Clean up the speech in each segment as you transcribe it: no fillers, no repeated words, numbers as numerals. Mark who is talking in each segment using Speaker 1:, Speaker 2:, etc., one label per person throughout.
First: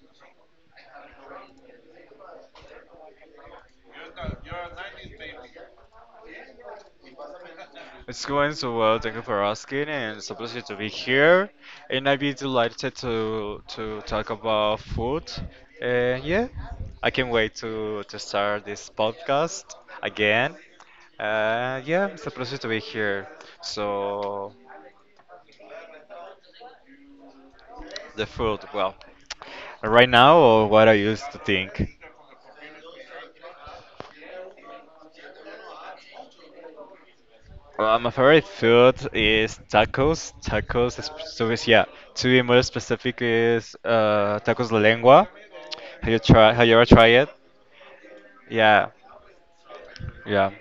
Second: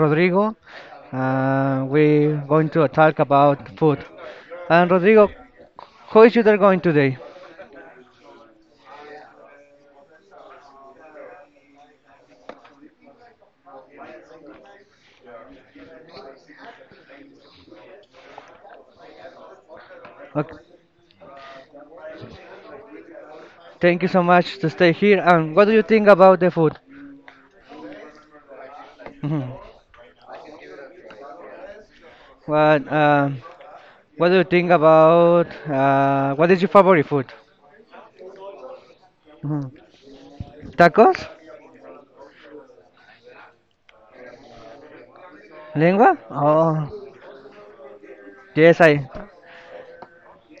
Speaker 1: Rodrigo. We're going to talk about food. And Rodrigo, how is you there going today?
Speaker 2: It's going so well, thank you for asking, and it's a pleasure to be here. And I'd be delighted to talk about food. And yeah, I can't wait to start this podcast again.
Speaker 1: Okay,
Speaker 2: Yeah, it's a pleasure to be here.
Speaker 1: thank you so
Speaker 2: So,
Speaker 1: much to stay here. And what do you think about the food?
Speaker 2: the food, well,
Speaker 1: Mhm.
Speaker 2: right now, or what I used to think.
Speaker 1: What uh, What do you think about what is your favorite food?
Speaker 2: Well, my favorite food is
Speaker 1: Mhm.
Speaker 2: tacos. Tacos,
Speaker 1: Tacos?
Speaker 2: so is, yeah. To be more specific, is tacos de lengua.
Speaker 1: Lengua?
Speaker 2: Have you try? Have you
Speaker 1: Oh,
Speaker 2: ever tried it?
Speaker 1: yes,
Speaker 2: Yeah,
Speaker 1: I.
Speaker 2: yeah.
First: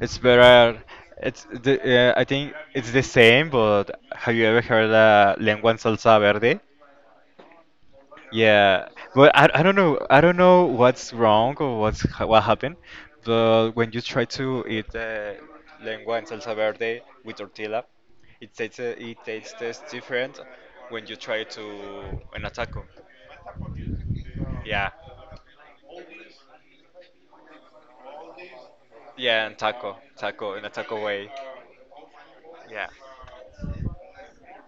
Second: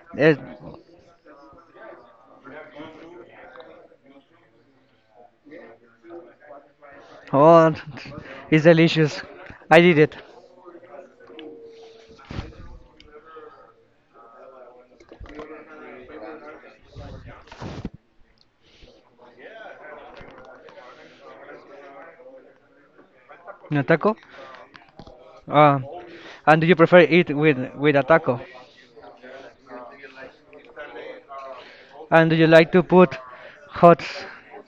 Speaker 2: It's
Speaker 1: Yes.
Speaker 2: better. I think it's the same, but have you ever heard lengua en salsa verde?
Speaker 1: Oh, it's
Speaker 2: Yeah,
Speaker 1: delicious.
Speaker 2: but I don't
Speaker 1: I did
Speaker 2: know
Speaker 1: it.
Speaker 2: I don't know what's wrong or what happened, but when you try to eat lengua en salsa verde with tortilla, it tastes different when you try to in a taco.
Speaker 1: A taco.
Speaker 2: Yeah,
Speaker 1: Uh, and do you prefer it with a taco?
Speaker 2: yeah, and taco in a taco way.
Speaker 1: And do you like to
Speaker 2: Yeah,
Speaker 1: put hot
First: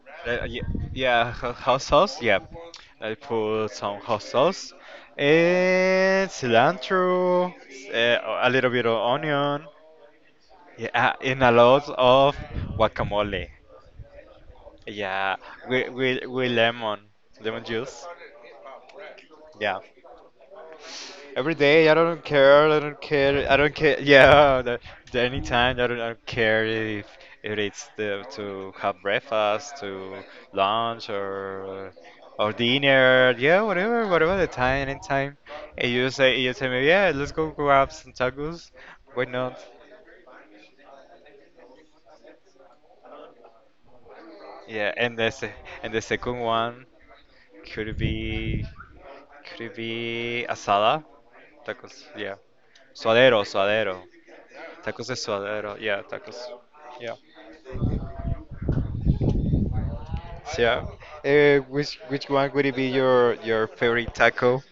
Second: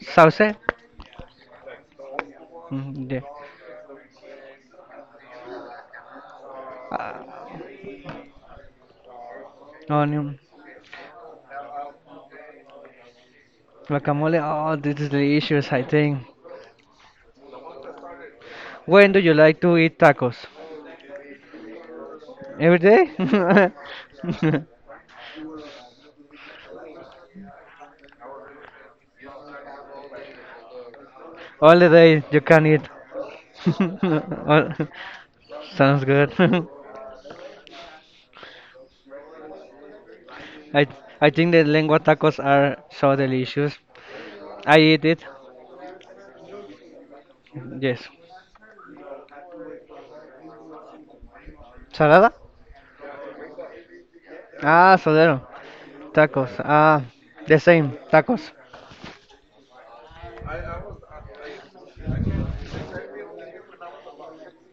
Speaker 1: sauce?
Speaker 2: yeah, yeah, hot sauce. Yeah,
Speaker 1: Mm,
Speaker 2: I
Speaker 1: yeah.
Speaker 2: put some hot sauce and
Speaker 1: Uh,
Speaker 2: cilantro, a little bit of onion.
Speaker 1: Onion,
Speaker 2: Yeah, in a lot of guacamole.
Speaker 1: guacamole. Oh, this is
Speaker 2: Yeah,
Speaker 1: delicious, I
Speaker 2: with, with,
Speaker 1: think.
Speaker 2: with lemon juice.
Speaker 1: When do you like to
Speaker 2: Yeah,
Speaker 1: eat tacos?
Speaker 2: every day. I don't care.
Speaker 1: Every
Speaker 2: I don't care. I
Speaker 1: day?
Speaker 2: don't care. Yeah, the anytime. I don't care if to have breakfast, to lunch,
Speaker 1: All the
Speaker 2: or
Speaker 1: day you
Speaker 2: or
Speaker 1: can eat.
Speaker 2: dinner. Yeah, whatever the
Speaker 1: All-
Speaker 2: time, anytime. And
Speaker 1: Sounds good.
Speaker 2: you tell me, yeah, let's go grab some tacos. Why not?
Speaker 1: I I think the lengua tacos are so delicious. I
Speaker 2: Yeah,
Speaker 1: eat
Speaker 2: and
Speaker 1: it.
Speaker 2: and the second one could
Speaker 1: Yes.
Speaker 2: be. Could asada? Tacos,
Speaker 1: Salada?
Speaker 2: yeah. Suadero, suadero.
Speaker 1: Ah,
Speaker 2: Tacos de
Speaker 1: sodero.
Speaker 2: suadero, yeah, tacos.
Speaker 1: Tacos. Ah,
Speaker 2: Yeah.
Speaker 1: the same. Tacos.
Speaker 2: So, yeah. Which one would it be your favorite taco?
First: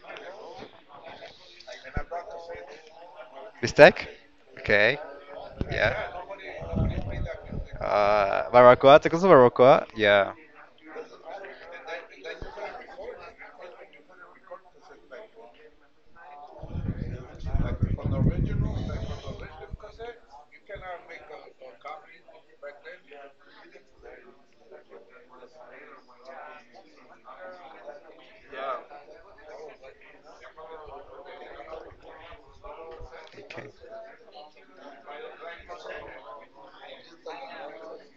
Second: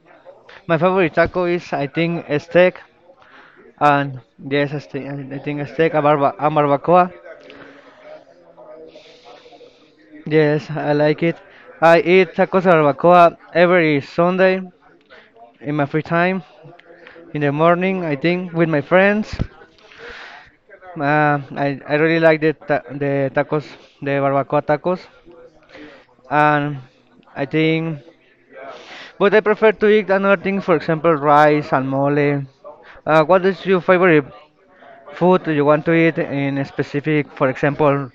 Speaker 1: My favorite taco is, I think, a steak.
Speaker 2: Bistec.
Speaker 1: And yes, a
Speaker 2: Okay.
Speaker 1: steak, I think a
Speaker 2: Yeah.
Speaker 1: steak, a, barbacoa.
Speaker 2: Barbacoa, tacos de barbacoa. Yeah.
Speaker 1: Yes, I like it. I eat tacos a barbacoa every Sunday in my free time, in the morning, I think, with my friends. I really like the tacos, the barbacoa tacos. And I think, but I prefer to eat another thing, for example, rice and mole. What is
Speaker 2: Okay.
Speaker 1: your favorite food you want to eat in a specific? For example,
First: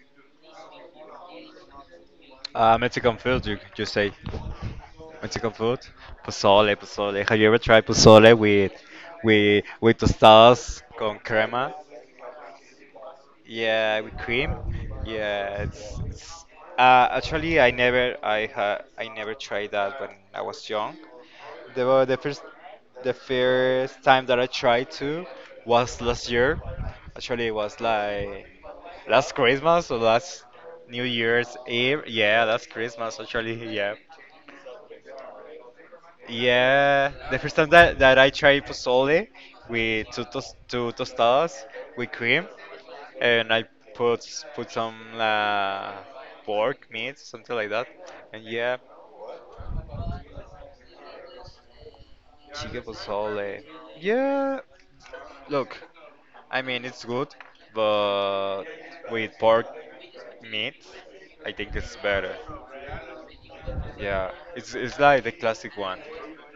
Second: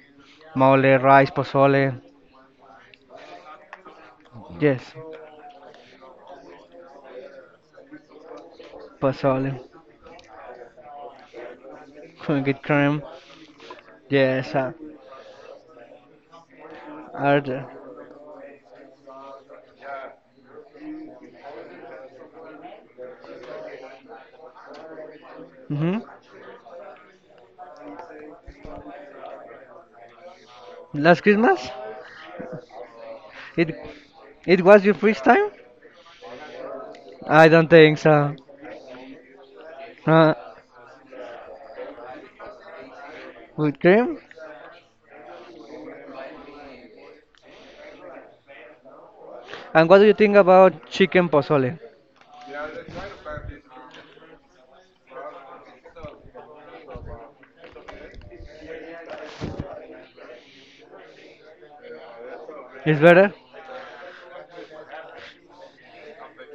Speaker 1: mole, rice, pozole.
Speaker 2: Mexican food, you could just say
Speaker 1: Yes,
Speaker 2: Mexican food. Pozole, pozole. Have you ever tried pozole with
Speaker 1: pozole.
Speaker 2: with tostadas con crema?
Speaker 1: Good cream.
Speaker 2: Yeah, with
Speaker 1: Yes.
Speaker 2: cream. Yeah, it's
Speaker 1: Are
Speaker 2: actually
Speaker 1: the,
Speaker 2: I never tried that when I was young. The wa- the first the first time that I tried to
Speaker 1: hmm
Speaker 2: was last year. Actually, it was like last Christmas or last New
Speaker 1: Last
Speaker 2: Year's
Speaker 1: Christmas?
Speaker 2: Eve. Yeah, last Christmas
Speaker 1: It
Speaker 2: actually. Yeah.
Speaker 1: it was your first time?
Speaker 2: Yeah, the
Speaker 1: I
Speaker 2: first
Speaker 1: don't
Speaker 2: time
Speaker 1: think
Speaker 2: that I
Speaker 1: so.
Speaker 2: tried pozole with
Speaker 1: Uh,
Speaker 2: two tostadas with cream, and I
Speaker 1: with cream?
Speaker 2: put put some pork meat, something like that, and yeah,
Speaker 1: And what do you think about chicken pozole?
Speaker 2: chicken pozole. Yeah, look, I mean it's good, but with pork meat, I think it's better.
Speaker 1: Is better?
Speaker 2: Yeah, it's like the classic one.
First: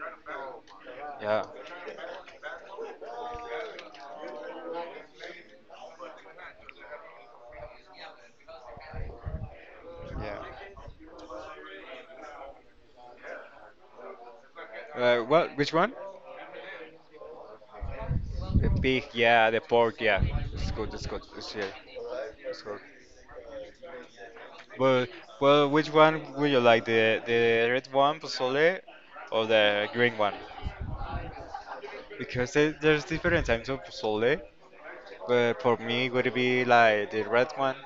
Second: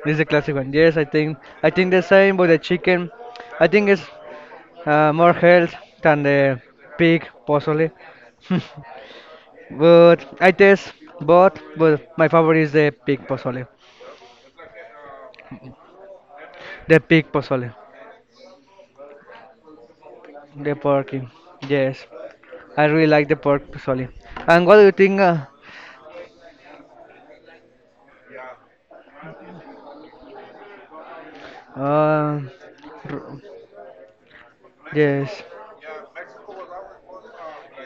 Speaker 1: This is a classic one. Yes, I think
Speaker 2: Yeah,
Speaker 1: I think the same, but the chicken, I think it's more health than the pig, possibly. But
Speaker 2: yeah.
Speaker 1: I taste both, but my favorite is the pig pozole.
Speaker 2: What? Which one?
Speaker 1: The pig pozole.
Speaker 2: The pig, yeah, the pork, yeah. It's
Speaker 1: The
Speaker 2: good, it's good,
Speaker 1: porky.
Speaker 2: it's, yeah,
Speaker 1: Yes.
Speaker 2: it's good.
Speaker 1: I really like the pork pozole. And what do you
Speaker 2: Well,
Speaker 1: think?
Speaker 2: well, which one would you like, the red one, pozole, or the green one?
Speaker 1: Uh,
Speaker 2: Because there's different types of pozole,
Speaker 1: yes.
Speaker 2: but for me, would it be like the red one?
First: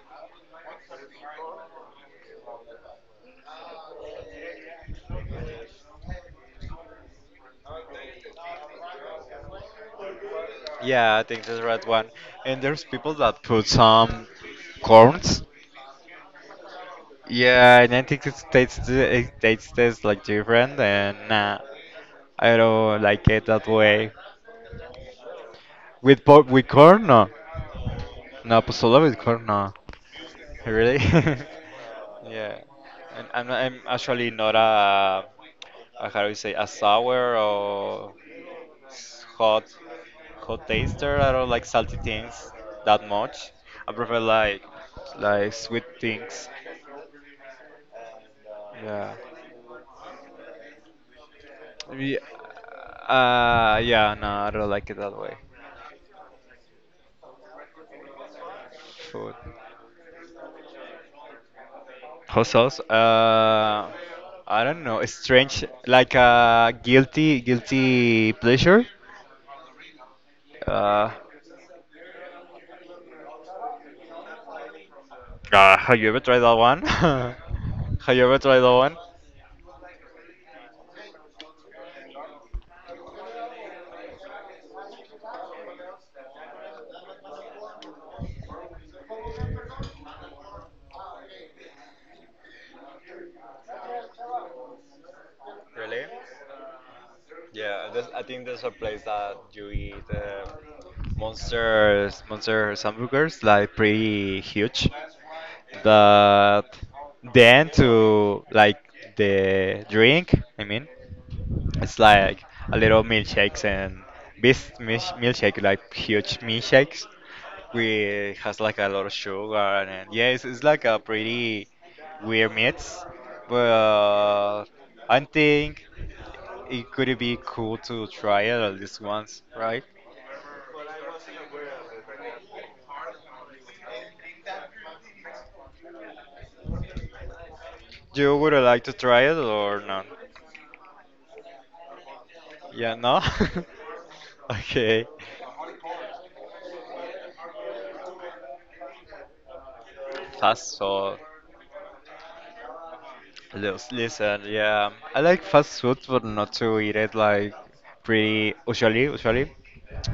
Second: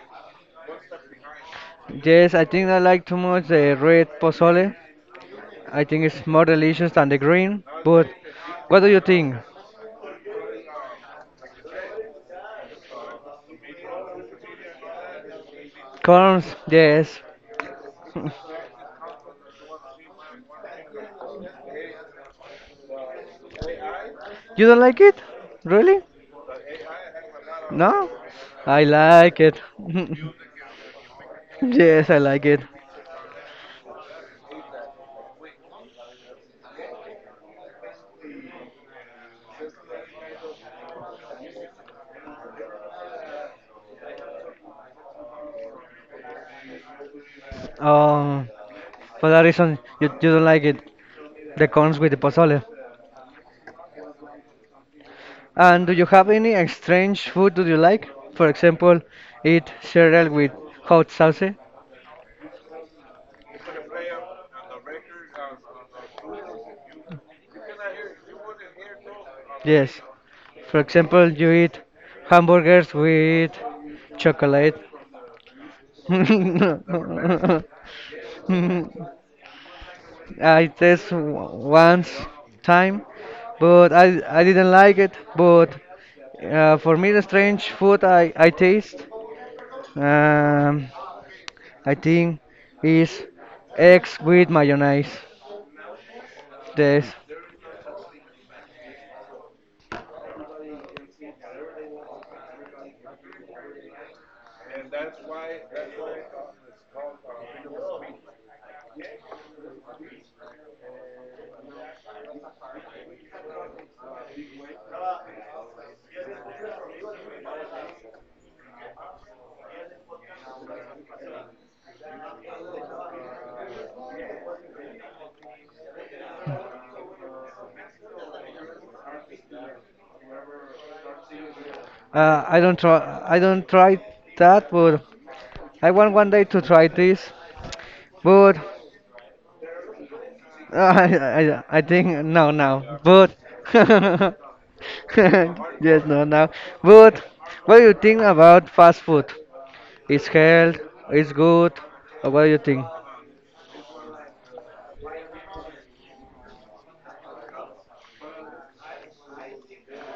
Speaker 1: Yes, I think I like too much the red pozole. I think it's more delicious than the green. But what do you think?
Speaker 2: Yeah, I think the red one. And there's people that put some corns.
Speaker 1: Corns, yes.
Speaker 2: Yeah, and I think it tastes it tastes like different, and nah, I don't like it that way.
Speaker 1: You don't like it? Really?
Speaker 2: With corn? No.
Speaker 1: No,
Speaker 2: No,
Speaker 1: I
Speaker 2: pozole with
Speaker 1: like
Speaker 2: corn?
Speaker 1: it.
Speaker 2: No. Really?
Speaker 1: Yes, I like
Speaker 2: Yeah,
Speaker 1: it.
Speaker 2: and I'm actually not a how do you say, a sour or s- hot hot taster. I don't like salty things that much. I prefer like sweet things.
Speaker 1: Um,
Speaker 2: Yeah,
Speaker 1: for that reason, you don't like it. The corns with the
Speaker 2: Ye-
Speaker 1: pozole.
Speaker 2: yeah. No, I don't like it that way.
Speaker 1: And do you have any strange food do you like? For example,
Speaker 2: Food.
Speaker 1: eat cereal with hot sauce?
Speaker 2: Hot sauce. I don't know. It's strange, like a guilty, guilty pleasure.
Speaker 1: Yes. For
Speaker 2: Uh,
Speaker 1: example, you eat hamburgers with chocolate.
Speaker 2: have you ever tried that one? Have you ever tried that one?
Speaker 1: I test once time, but I didn't like it. But for me, the strange food I taste, um, I think, is eggs with mayonnaise.
Speaker 2: Really?
Speaker 1: This
Speaker 2: Yeah, I think there's a place that you eat monster hamburgers, like pretty huge. That then to like the drink, I mean. It's like a little milkshakes and this milkshake like huge milkshakes. We has like a lot of sugar and yeah, it's like a pretty weird mix. But I think it could be cool to try it at least once, right?
Speaker 1: I don't try that, but I want one day to try this.
Speaker 2: You would
Speaker 1: But
Speaker 2: like to try it or not?
Speaker 1: I think no
Speaker 2: Yeah,
Speaker 1: now.
Speaker 2: no.
Speaker 1: But yes,
Speaker 2: Okay.
Speaker 1: no now. But what do you think about fast food? It's health,
Speaker 2: Fast food.
Speaker 1: it's good. What do you think?
Speaker 2: Listen, yeah, I like fast food, but not to eat it like pretty usually,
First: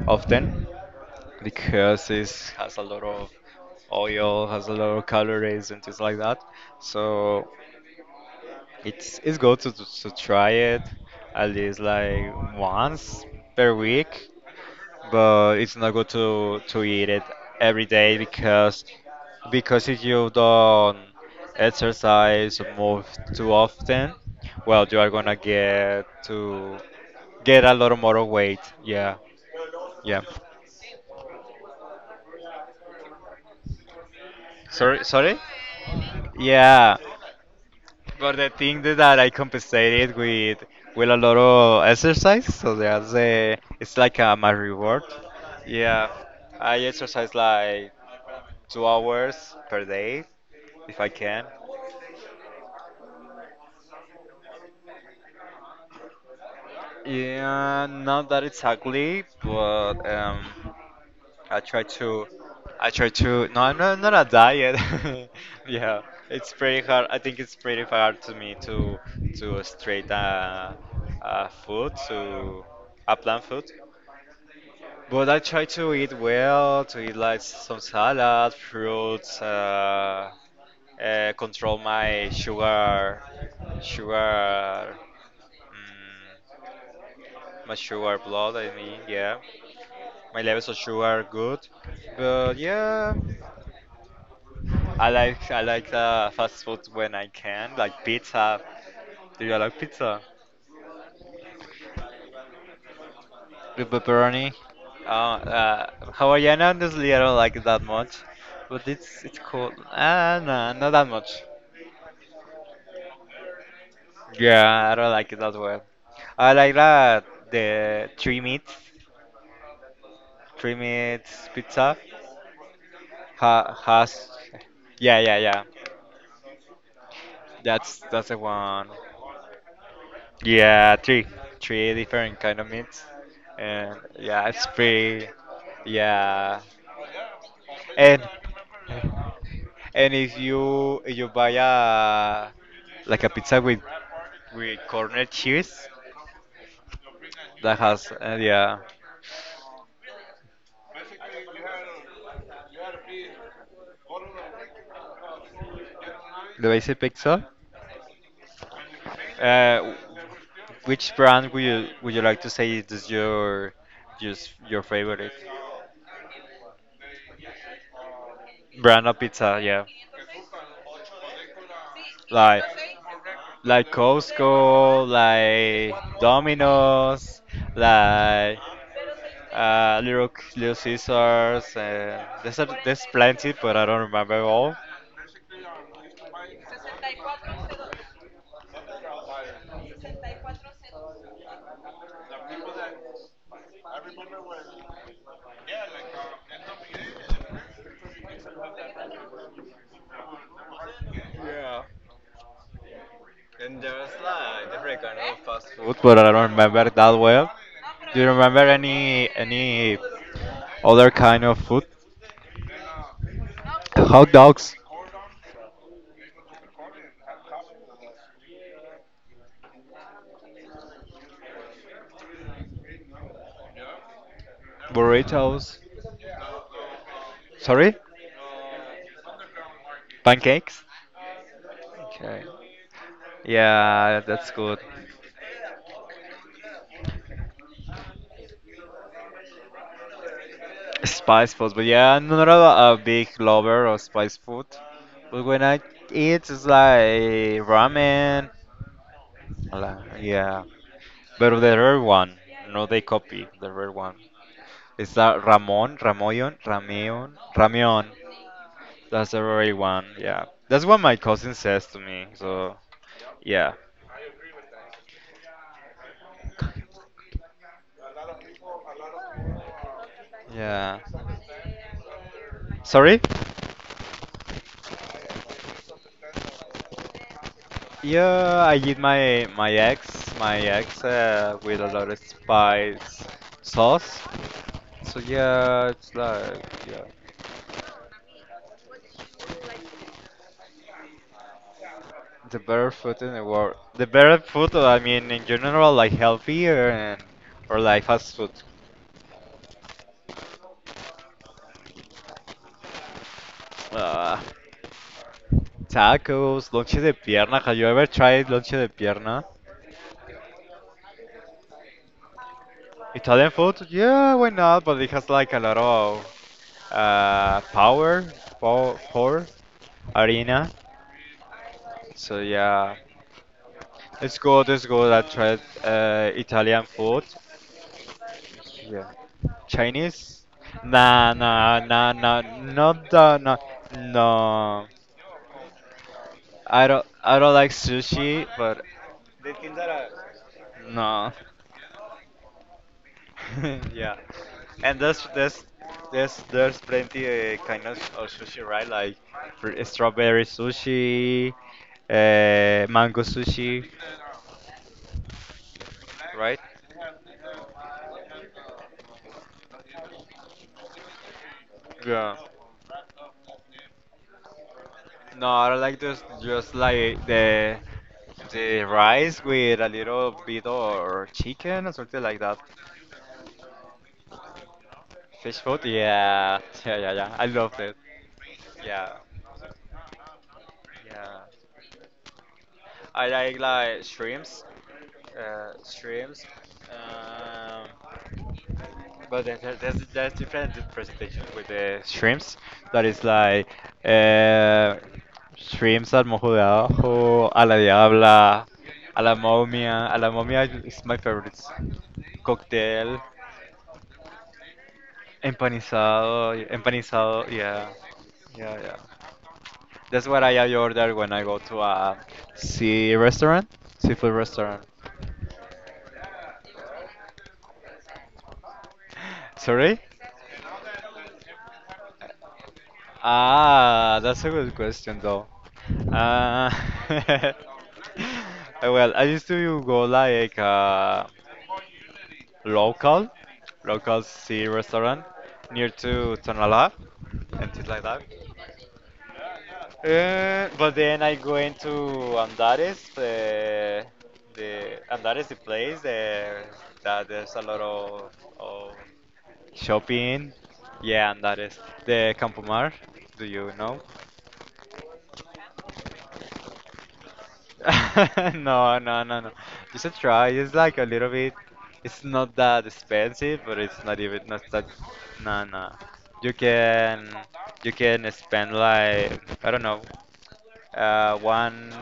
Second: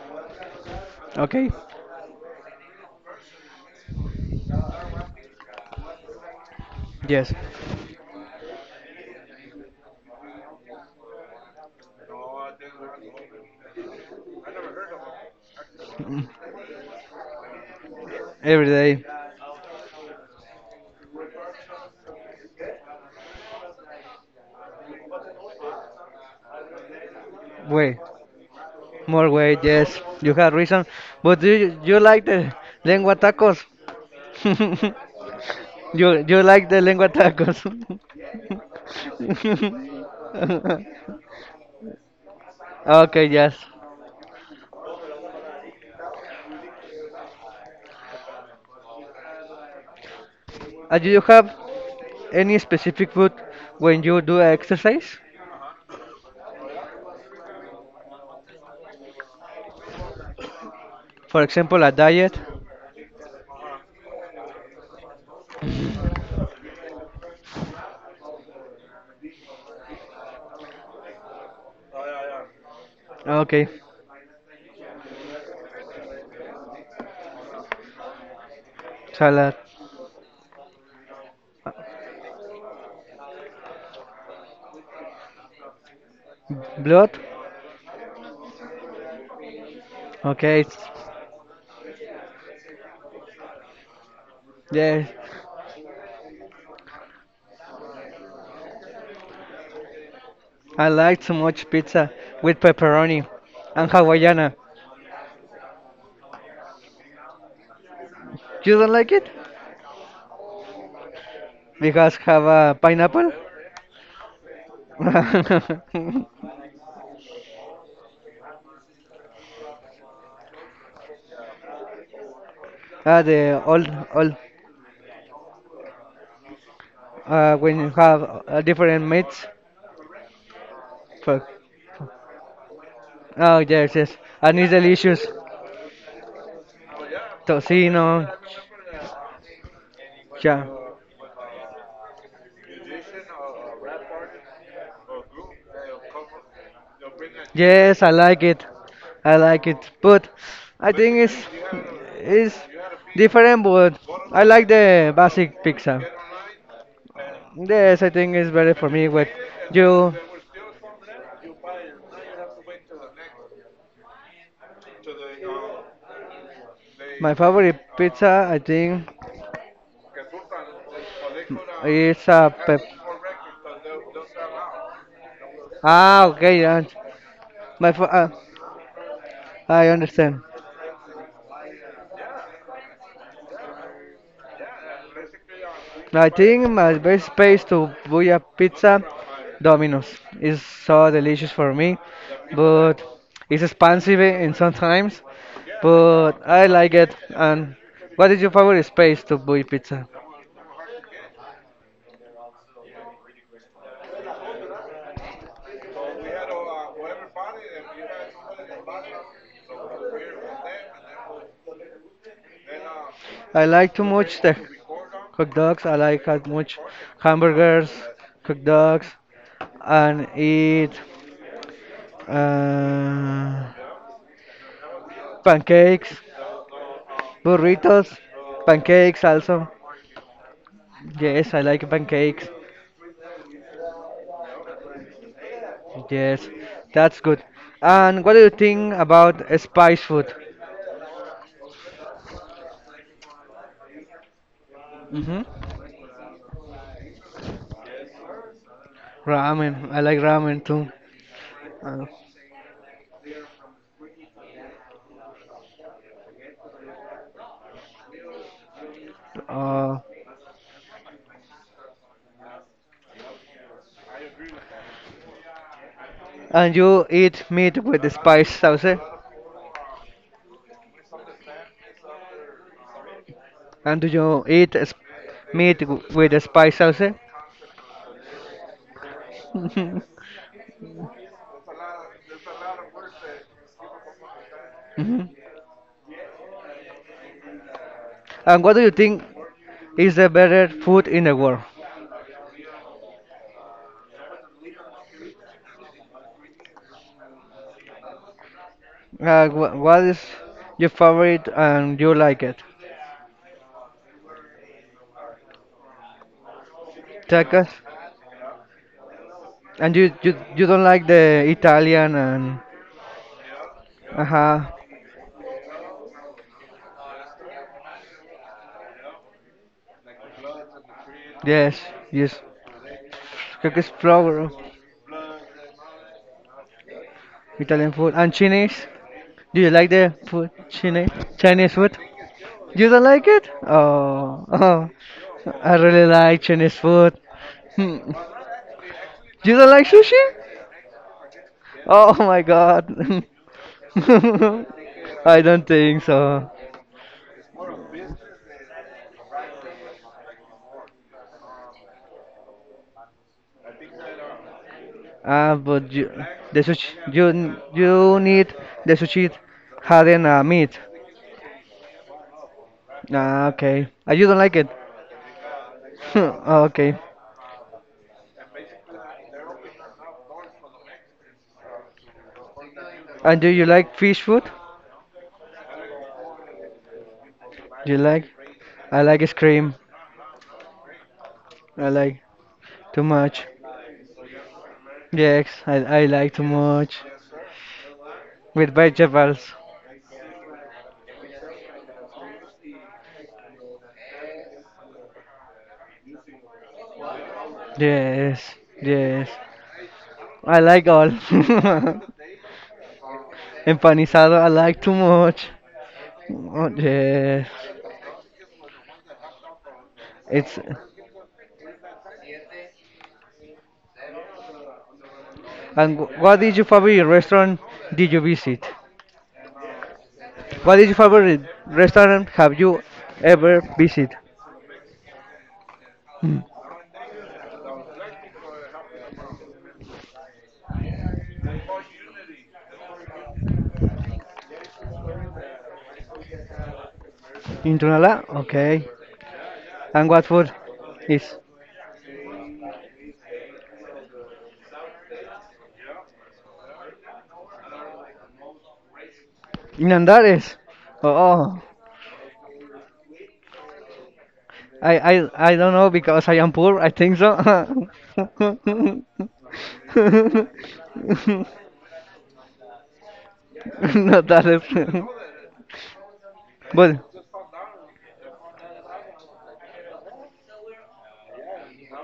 Speaker 2: often,
Speaker 1: Okay,
Speaker 2: because it has a lot of oil, has a lot of calories and things like that.
Speaker 1: yes.
Speaker 2: So it's good to try it at least like once per week, but it's not good
Speaker 1: Mm,
Speaker 2: to eat it every day
Speaker 1: every
Speaker 2: because
Speaker 1: day,
Speaker 2: if you don't exercise or move too often, well, you are gonna get a lot
Speaker 1: way,
Speaker 2: more weight. Yeah,
Speaker 1: more weight, yes.
Speaker 2: yeah.
Speaker 1: You have reason. But do you like the lengua tacos?
Speaker 2: Sorry, sorry.
Speaker 1: You like the
Speaker 2: Yeah,
Speaker 1: lengua tacos?
Speaker 2: but the thing is that I compensated with a lot of exercise, so
Speaker 1: Okay, yes.
Speaker 2: it's like my reward. Yeah, I exercise like 2 hours per day if
Speaker 1: Uh,
Speaker 2: I
Speaker 1: Do you
Speaker 2: can.
Speaker 1: have any specific food when you do exercise?
Speaker 2: Yeah, not that exactly, but
Speaker 1: For
Speaker 2: I try
Speaker 1: example, a
Speaker 2: to,
Speaker 1: diet?
Speaker 2: I try to. No, I'm not a diet. Yeah, it's pretty hard. I think it's pretty hard to me to straight food to a plant
Speaker 1: Okay,
Speaker 2: food. But I try to eat well, to eat like some salad, fruits,
Speaker 1: salad.
Speaker 2: control my sugar,
Speaker 1: Blood?
Speaker 2: my sugar blood. I mean, yeah, my
Speaker 1: Okay,
Speaker 2: levels of sugar are good. But yeah, I
Speaker 1: yes.
Speaker 2: like I like fast food when I can, like pizza. Do you like pizza?
Speaker 1: I like too much pizza with pepperoni
Speaker 2: With
Speaker 1: and
Speaker 2: pepperoni.
Speaker 1: Hawaiiana.
Speaker 2: Hawaiian, honestly, I don't like it that much,
Speaker 1: You
Speaker 2: but
Speaker 1: don't like
Speaker 2: it's
Speaker 1: it?
Speaker 2: it's cool. Ah, no, not that much.
Speaker 1: Because have a pineapple?
Speaker 2: Yeah, I don't like it that well.
Speaker 1: ah,
Speaker 2: I like that the three meats pizza. Ha
Speaker 1: the
Speaker 2: Has,
Speaker 1: old,
Speaker 2: yeah, yeah, yeah.
Speaker 1: when you
Speaker 2: That's
Speaker 1: have
Speaker 2: that's the one.
Speaker 1: different meats.
Speaker 2: Yeah, three,
Speaker 1: Fuck.
Speaker 2: three different kind of meats,
Speaker 1: Oh, yes,
Speaker 2: and
Speaker 1: yes.
Speaker 2: yeah,
Speaker 1: And
Speaker 2: it's
Speaker 1: it's delicious.
Speaker 2: pretty. Yeah,
Speaker 1: Tocino.
Speaker 2: and and if
Speaker 1: Yeah.
Speaker 2: you if you buy a like a pizza with corner cheese that
Speaker 1: Yes,
Speaker 2: has
Speaker 1: I like it.
Speaker 2: yeah
Speaker 1: I like it. But I But think it's you have to be different, but like the basic pizza. Get
Speaker 2: the basic pizza.
Speaker 1: and Yes, I think it's better for if me you with hate it and
Speaker 2: Uh,
Speaker 1: you.
Speaker 2: which brand would you like to say is this your just your favorite?
Speaker 1: My favorite pizza, I
Speaker 2: Brand
Speaker 1: think.
Speaker 2: of pizza, yeah.
Speaker 1: It's a
Speaker 2: Like,
Speaker 1: pep.
Speaker 2: like Costco, like
Speaker 1: Ah, okay, yeah.
Speaker 2: Domino's,
Speaker 1: My fa- uh,
Speaker 2: like
Speaker 1: I
Speaker 2: uh, Little
Speaker 1: understand.
Speaker 2: Little Caesars, and there's plenty, but I don't remember all.
Speaker 1: I think my best place to buy a pizza, Domino's, is so delicious for me, but it's expensive and sometimes, but I like it. And what is your favorite space to buy pizza?
Speaker 2: Food, but I don't remember that well. Do you remember any other kind of food?
Speaker 1: I like too
Speaker 2: Hot
Speaker 1: much the
Speaker 2: dogs,
Speaker 1: hot dogs. I like as much hamburgers, hot dogs, and eat uh,
Speaker 2: burritos,
Speaker 1: pancakes,
Speaker 2: sorry,
Speaker 1: burritos, pancakes also.
Speaker 2: pancakes.
Speaker 1: Yes, I like
Speaker 2: Okay.
Speaker 1: pancakes.
Speaker 2: Yeah, that's good.
Speaker 1: Yes, that's good. And what do you think about spice food?
Speaker 2: Spice food, but yeah, I'm not a big lover of spice food.
Speaker 1: hmm
Speaker 2: But when I eat, it's like ramen.
Speaker 1: Ramen. I like
Speaker 2: Yeah,
Speaker 1: ramen too.
Speaker 2: but the rare
Speaker 1: Uh,
Speaker 2: one, no, they copy the rare one. It's a Ramon, Ramoyon, Rameon, Rameon. That's a very
Speaker 1: uh,
Speaker 2: one, yeah. That's what my cousin says to me, so yeah.
Speaker 1: and you eat meat with the spice sauce? Eh?
Speaker 2: Yeah. Sorry?
Speaker 1: And do you eat meat with the spice sauce? Eh?
Speaker 2: Yeah, I eat my eggs, with a lot of spice sauce. So
Speaker 1: Mhm.
Speaker 2: yeah, it's like yeah,
Speaker 1: And what do you think is the better food in the world?
Speaker 2: the better food in the world. The better food, I mean, in general, like healthier and or like fast food.
Speaker 1: What is your favorite and you like it?
Speaker 2: Uh, tacos, lonche de pierna.
Speaker 1: Tacos?
Speaker 2: Have you ever tried lonche de pierna?
Speaker 1: And you don't like the Italian and...
Speaker 2: Italian food? Yeah, why
Speaker 1: Uh-huh.
Speaker 2: not? But it has like a lot of power, power, power, arena.
Speaker 1: Yes,
Speaker 2: So
Speaker 1: yes.
Speaker 2: yeah,
Speaker 1: Cookies
Speaker 2: it's
Speaker 1: flower,
Speaker 2: good. It's good. I tried Italian food.
Speaker 1: Italian food. And Chinese?
Speaker 2: Yeah.
Speaker 1: Do you like the
Speaker 2: Chinese?
Speaker 1: food, Chinese?
Speaker 2: Nah,
Speaker 1: Chinese
Speaker 2: nah,
Speaker 1: food?
Speaker 2: nah, nah,
Speaker 1: You don't
Speaker 2: not
Speaker 1: like it?
Speaker 2: no,
Speaker 1: Oh,
Speaker 2: no.
Speaker 1: oh. I really like Chinese
Speaker 2: I don't,
Speaker 1: food.
Speaker 2: I don't like
Speaker 1: Hmm.
Speaker 2: sushi, but
Speaker 1: You don't like sushi?
Speaker 2: no.
Speaker 1: Oh my god.
Speaker 2: Yeah, and there's
Speaker 1: I
Speaker 2: there's
Speaker 1: don't think
Speaker 2: there's
Speaker 1: so.
Speaker 2: there's plenty kind of sushi, right? Like strawberry sushi, mango sushi,
Speaker 1: Ah, but you, the
Speaker 2: right?
Speaker 1: sushi, you you need the sushi had in meat.
Speaker 2: Yeah.
Speaker 1: Ah, okay. Ah, you don't like it?
Speaker 2: No, I don't like this. Just
Speaker 1: Okay.
Speaker 2: like the rice with a little bit or chicken or something like that.
Speaker 1: And do you like fish food?
Speaker 2: Fish food. Yeah, yeah, yeah, yeah. I love
Speaker 1: Do you
Speaker 2: it.
Speaker 1: like? I
Speaker 2: Yeah,
Speaker 1: like ice cream.
Speaker 2: yeah.
Speaker 1: I like too
Speaker 2: I
Speaker 1: much.
Speaker 2: like like streams,
Speaker 1: Yes,
Speaker 2: uh,
Speaker 1: I like too
Speaker 2: streams,
Speaker 1: much.
Speaker 2: um,
Speaker 1: With
Speaker 2: but
Speaker 1: vegetables.
Speaker 2: there's different presentation with the streams. That is like uh, streams al mojo de abajo, a la
Speaker 1: Yes,
Speaker 2: diabla, a
Speaker 1: yes.
Speaker 2: la momia. A la
Speaker 1: I
Speaker 2: momia
Speaker 1: like
Speaker 2: is
Speaker 1: all.
Speaker 2: my favorite. Cocktail,
Speaker 1: Empanizado, I like too much.
Speaker 2: empanizado,
Speaker 1: Oh,
Speaker 2: empanizado,
Speaker 1: yes.
Speaker 2: yeah, yeah, yeah. That's what
Speaker 1: It's.
Speaker 2: I order when I go to a sea restaurant, seafood restaurant.
Speaker 1: And what is your favorite restaurant did you visit?
Speaker 2: Sorry?
Speaker 1: What is your favorite restaurant have you ever visited?
Speaker 2: Ah, that's a good question though. Uh, well, I used to go like local, local sea restaurant near to Tonalá and
Speaker 1: In
Speaker 2: things like that.
Speaker 1: Tunala? Okay. And what food
Speaker 2: But then I
Speaker 1: is?
Speaker 2: go into Andares, the Andares, the place that there's a lot of
Speaker 1: In
Speaker 2: shopping.
Speaker 1: Andares?
Speaker 2: Yeah,
Speaker 1: Oh,
Speaker 2: Andares, the Campomar. Do you know?
Speaker 1: I, I don't know because I am poor, I think so.
Speaker 2: No, no, no, no. Just a try. It's like a little bit. It's not that expensive, but it's not
Speaker 1: Not
Speaker 2: even
Speaker 1: that,
Speaker 2: not that.
Speaker 1: is-
Speaker 2: No, no. You
Speaker 1: But,
Speaker 2: can you can spend like I don't know, one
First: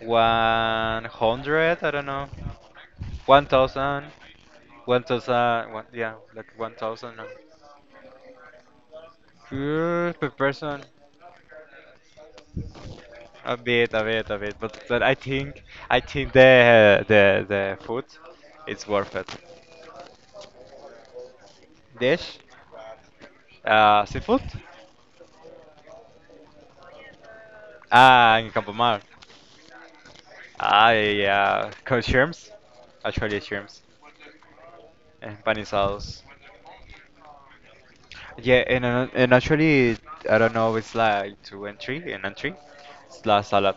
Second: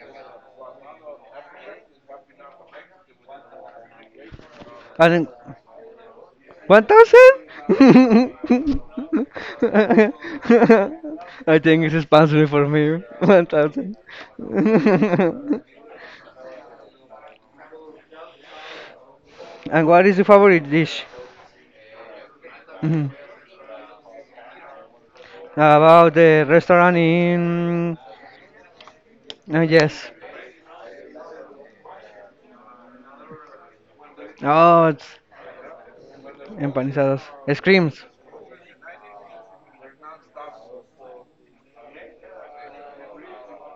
Speaker 2: one hundred. I don't know, 1,000, one
Speaker 1: and
Speaker 2: thousand, one yeah, like one
Speaker 1: One
Speaker 2: thousand
Speaker 1: thousand?
Speaker 2: per person.
Speaker 1: I think it's responsible for me. One
Speaker 2: A bit,
Speaker 1: thousand.
Speaker 2: a bit, a bit. But I think I think the food, it's worth it.
Speaker 1: And what is your favorite dish?
Speaker 2: Dish,
Speaker 1: Mhm.
Speaker 2: seafood,
Speaker 1: About the restaurant in.
Speaker 2: and Campo Mar.
Speaker 1: Yes.
Speaker 2: I caught shrimps, actually shrimps,
Speaker 1: Oh, it's
Speaker 2: and panizados.
Speaker 1: empanizadas. Screams.
Speaker 2: Yeah, and and actually, I don't know, it's like two and three, and entry. It's like salad,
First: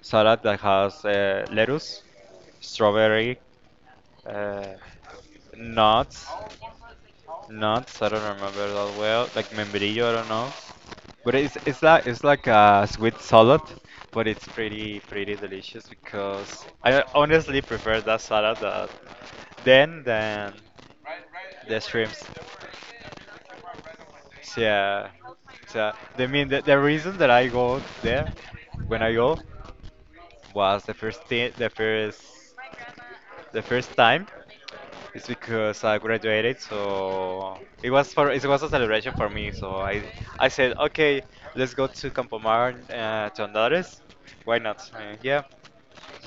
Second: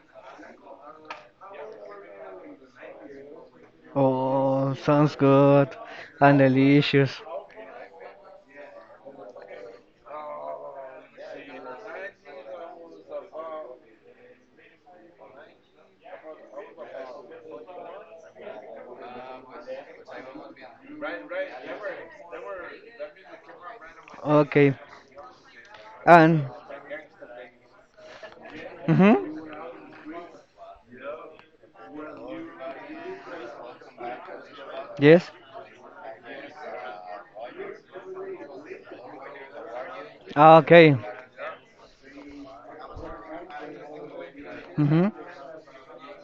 Speaker 2: salad that has lettuce, strawberry, uh,
Speaker 1: Oh, sounds good
Speaker 2: nuts.
Speaker 1: and delicious.
Speaker 2: Nuts, I don't remember that well. Like membrillo, I don't know. But it's like a sweet salad, but it's pretty pretty delicious because I honestly prefer that salad that then than the shrimps. So,
Speaker 1: Okay.
Speaker 2: yeah, so the
Speaker 1: And.
Speaker 2: mean the, the reason that I go there when I
Speaker 1: Hmm.
Speaker 2: go was the first thing the first time. It's
Speaker 1: Yes.
Speaker 2: because I graduated, so it was a celebration for me. So I
Speaker 1: Ah,
Speaker 2: said,
Speaker 1: okay.
Speaker 2: okay, let's go to Campo Mar to Andares. Why not?
Speaker 1: hmm
Speaker 2: Yeah